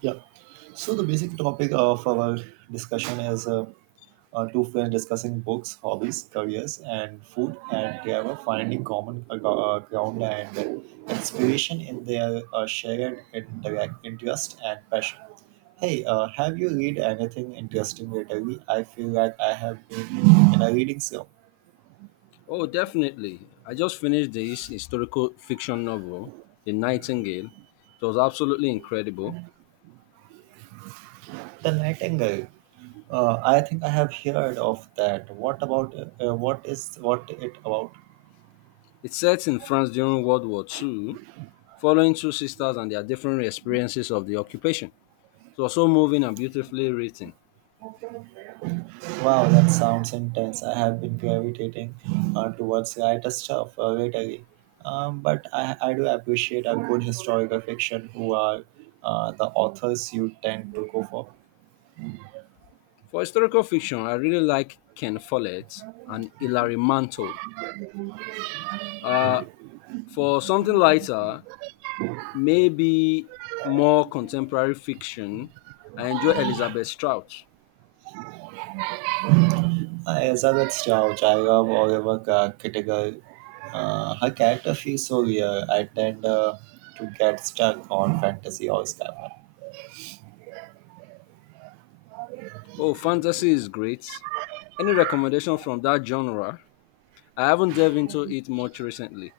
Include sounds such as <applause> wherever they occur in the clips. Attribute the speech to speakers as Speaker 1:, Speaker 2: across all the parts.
Speaker 1: Yeah. So the basic topic of our discussion is two friends discussing books, hobbies, careers, and food, and they are finding common ground and inspiration in their shared interest and passion. Hey, have you read anything interesting lately? I feel like I have been in a reading slump.
Speaker 2: Oh, definitely. I just finished this historical fiction novel, The Nightingale. It was absolutely incredible.
Speaker 1: The Nightingale. I think I have heard of that. What about what is what it about?
Speaker 2: It's set in France during World War II, following two sisters and their different experiences of the occupation. It was so moving and beautifully written.
Speaker 1: Wow, that sounds intense. I have been gravitating towards lighter stuff lately. But I do appreciate a good historical fiction. Who are the authors you tend to go for?
Speaker 2: For historical fiction, I really like Ken Follett and Hilary Mantel. Uh, for something lighter, maybe more contemporary fiction, I enjoy Elizabeth Strout.
Speaker 1: Elizabeth Strauss, I love Kittiger. Her character feels so real. I tend to get stuck on fantasy or sci-fi.
Speaker 2: Oh, fantasy is great. Any recommendation from that genre? I haven't delved into it much recently.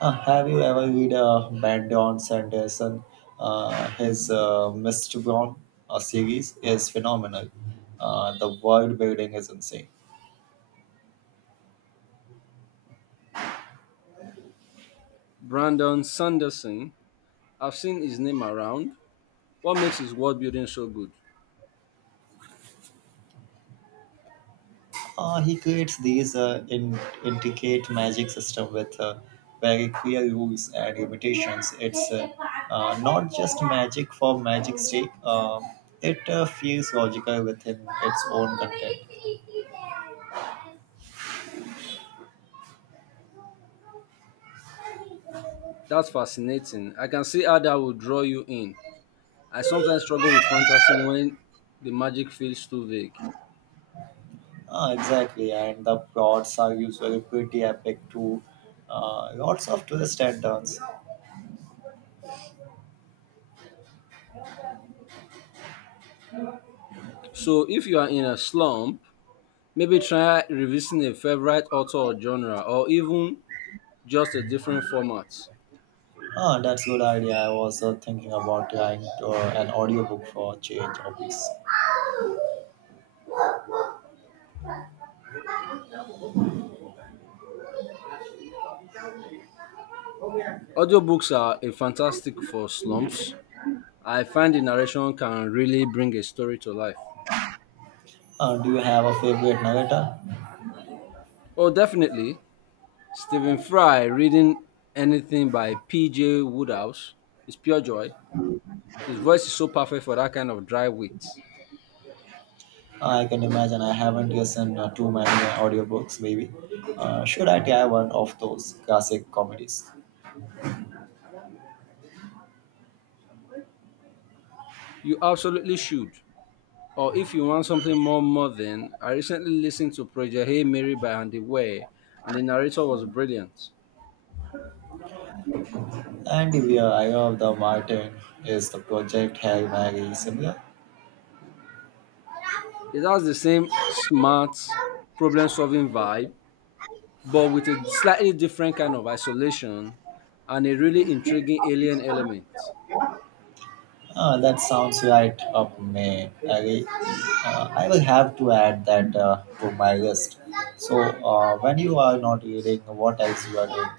Speaker 1: Have you ever read Brandon Sanderson? His Mistborn series is phenomenal. The world building is insane.
Speaker 2: Brandon Sanderson, I've seen his name around. What makes his world building so good?
Speaker 1: He creates these intricate magic system with very clear rules and limitations. It's not just magic for magic's sake. It feels logical within its own content.
Speaker 2: That's fascinating. I can see how that will draw you in. I sometimes struggle with fantasy when the magic feels too vague.
Speaker 1: Ah, exactly, and the plots are usually pretty epic too. Lots of twists and turns.
Speaker 2: So, if you are in a slump, maybe try revisiting a favorite author or genre, or even just a different format.
Speaker 1: Ah, that's a good idea. I was thinking about trying to, an audiobook for a change of hobbies.
Speaker 2: Audiobooks are a fantastic for slumps. I find the narration can really bring a story to life.
Speaker 1: Do you have a favorite narrator?
Speaker 2: Oh, definitely. Stephen Fry reading anything by P.J. Woodhouse is pure joy. His voice is so perfect for that kind of dry wit.
Speaker 1: Ah, I can imagine I haven't listened too many audiobooks, maybe. Should I try one of those classic comedies?
Speaker 2: You absolutely should. Or if you want something more modern, I recently listened to Project Hey Mary by Andy Weir, and the narrator was brilliant.
Speaker 1: And the I of the Martin is the project Harry Mary similar?
Speaker 2: It has the same smart problem solving vibe, but with a slightly different kind of isolation and a really intriguing alien element.
Speaker 1: Ah, that sounds right up my alley. I will have to add that to my list. So, when you are not reading, what else you are doing?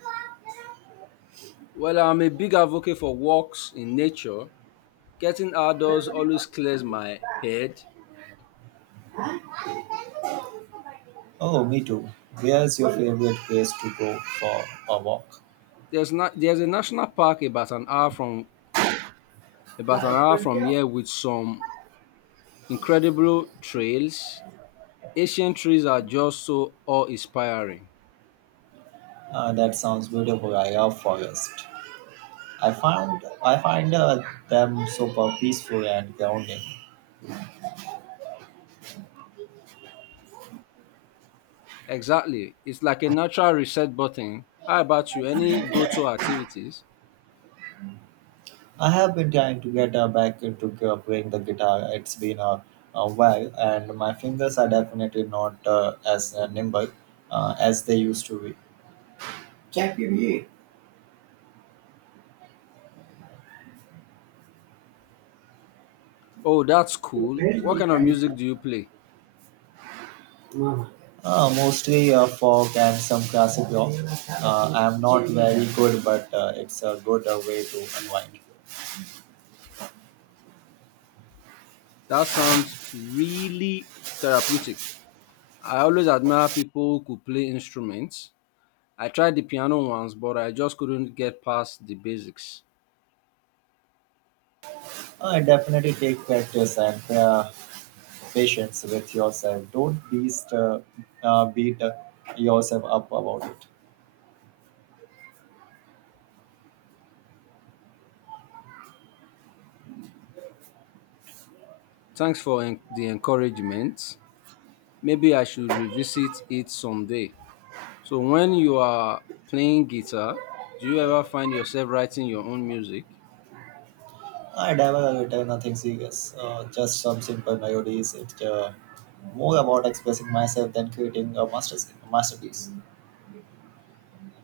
Speaker 2: Well, I'm a big advocate for walks in nature. Getting outdoors always clears my head.
Speaker 1: Oh, me too. Where's your favorite place to go for a walk?
Speaker 2: There's not there's a national park about an hour from
Speaker 1: Uh,
Speaker 2: here with some incredible trails. Ancient trees are just so awe-inspiring.
Speaker 1: that sounds beautiful. I love forest. I find them super peaceful and grounding.
Speaker 2: Exactly. It's like a natural reset button. How about you? Any go-to activities?
Speaker 1: I have been trying to get back into playing the guitar. It's been a while, and my fingers are definitely not as nimble as they used to be. Chakiri,
Speaker 2: Oh, that's
Speaker 1: you
Speaker 2: cool.
Speaker 1: very
Speaker 2: What
Speaker 1: deep
Speaker 2: kind of
Speaker 1: and
Speaker 2: music do you play?
Speaker 1: mama. Mostly folk and some classic rock. I am not very good, but it's a good way to unwind.
Speaker 2: That sounds really therapeutic. I always admire people who could play instruments. I tried the piano once, but I just couldn't get past the basics.
Speaker 1: Definitely take practice and patience with yourself. Don't beat yourself up about it.
Speaker 2: Thanks for the encouragement. Maybe I should revisit it someday. So, when you are playing guitar, do you ever find yourself writing your own music?
Speaker 1: I never written nothing serious, just some simple melodies. It's more about expressing myself than creating a masterpiece.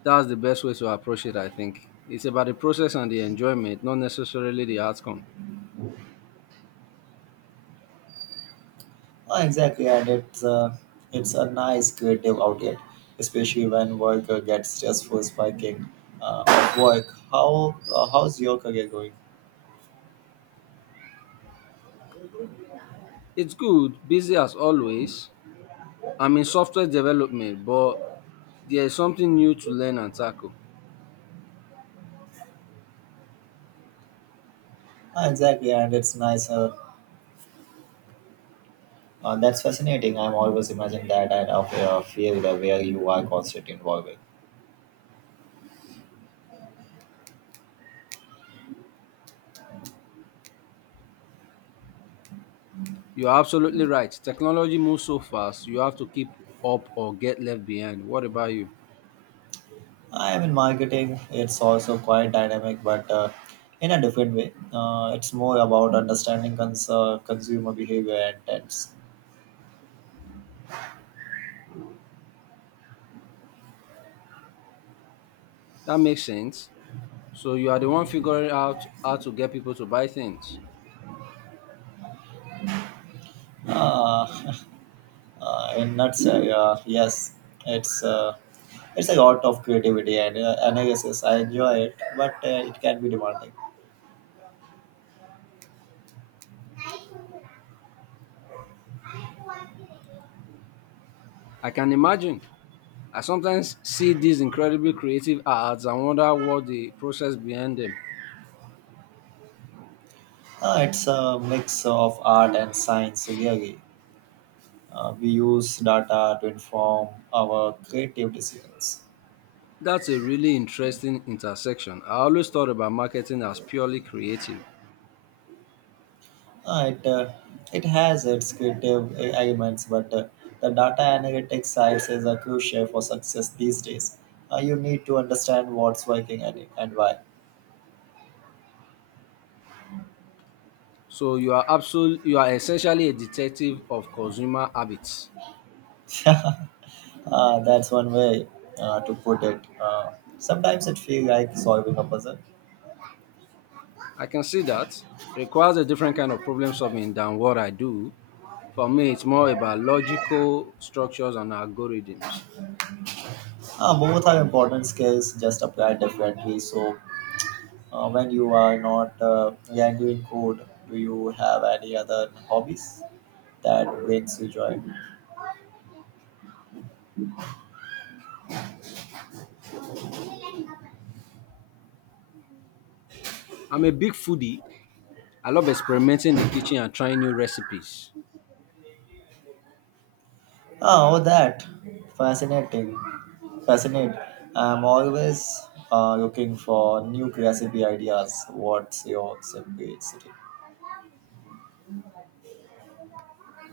Speaker 2: That's the best way to approach it, I think. It's about the process and the enjoyment, not necessarily the outcome.
Speaker 1: Exactly, and it's a nice creative outlet, especially when work gets stressful, spiking of work. How's your career going?
Speaker 2: It's good, busy as always, I'm in software development, but there's something new to learn and tackle.
Speaker 1: Ah, exactly, and it's nice. That's fascinating. I'm always imagining that and of a field where you are constantly involved.
Speaker 2: You're absolutely right. Technology moves so fast, you have to keep up or get left behind. What about you?
Speaker 1: I am in marketing. It's also quite dynamic, but in a different way. It's more about understanding consumer behavior and trends.
Speaker 2: That makes sense. So you are the one figuring out how to get people to buy things.
Speaker 1: Uh, <laughs> in nutshell, yes, it's uh, it's a lot of creativity and analysis. I enjoy it, but it can be demanding.
Speaker 2: I can imagine. I sometimes see these incredibly creative ads and wonder what the process behind them.
Speaker 1: It's a mix of art and science. Really, we use data to inform our creative decisions.
Speaker 2: That's a really interesting intersection. I always thought about marketing as purely creative.
Speaker 1: It it has its creative elements, but the data analytics side is a crucial for success these days. You need to understand what's working and why.
Speaker 2: So you are essentially a detective of consumer habits.
Speaker 1: <laughs> uh, that's one way to put it. Sometimes it feels like solving a puzzle.
Speaker 2: I can see that. Requires a different kind of problem solving than what I do. For me, it's more about logical structures and algorithms.
Speaker 1: Both are important skills, just applied differently. So when you are not handling code, do you have any other hobbies that brings you joy?
Speaker 2: I'm a big foodie. I love experimenting in the kitchen and trying new recipes.
Speaker 1: Oh, that fascinating, fascinating. I'm always looking for new recipe ideas. What's your simplicity?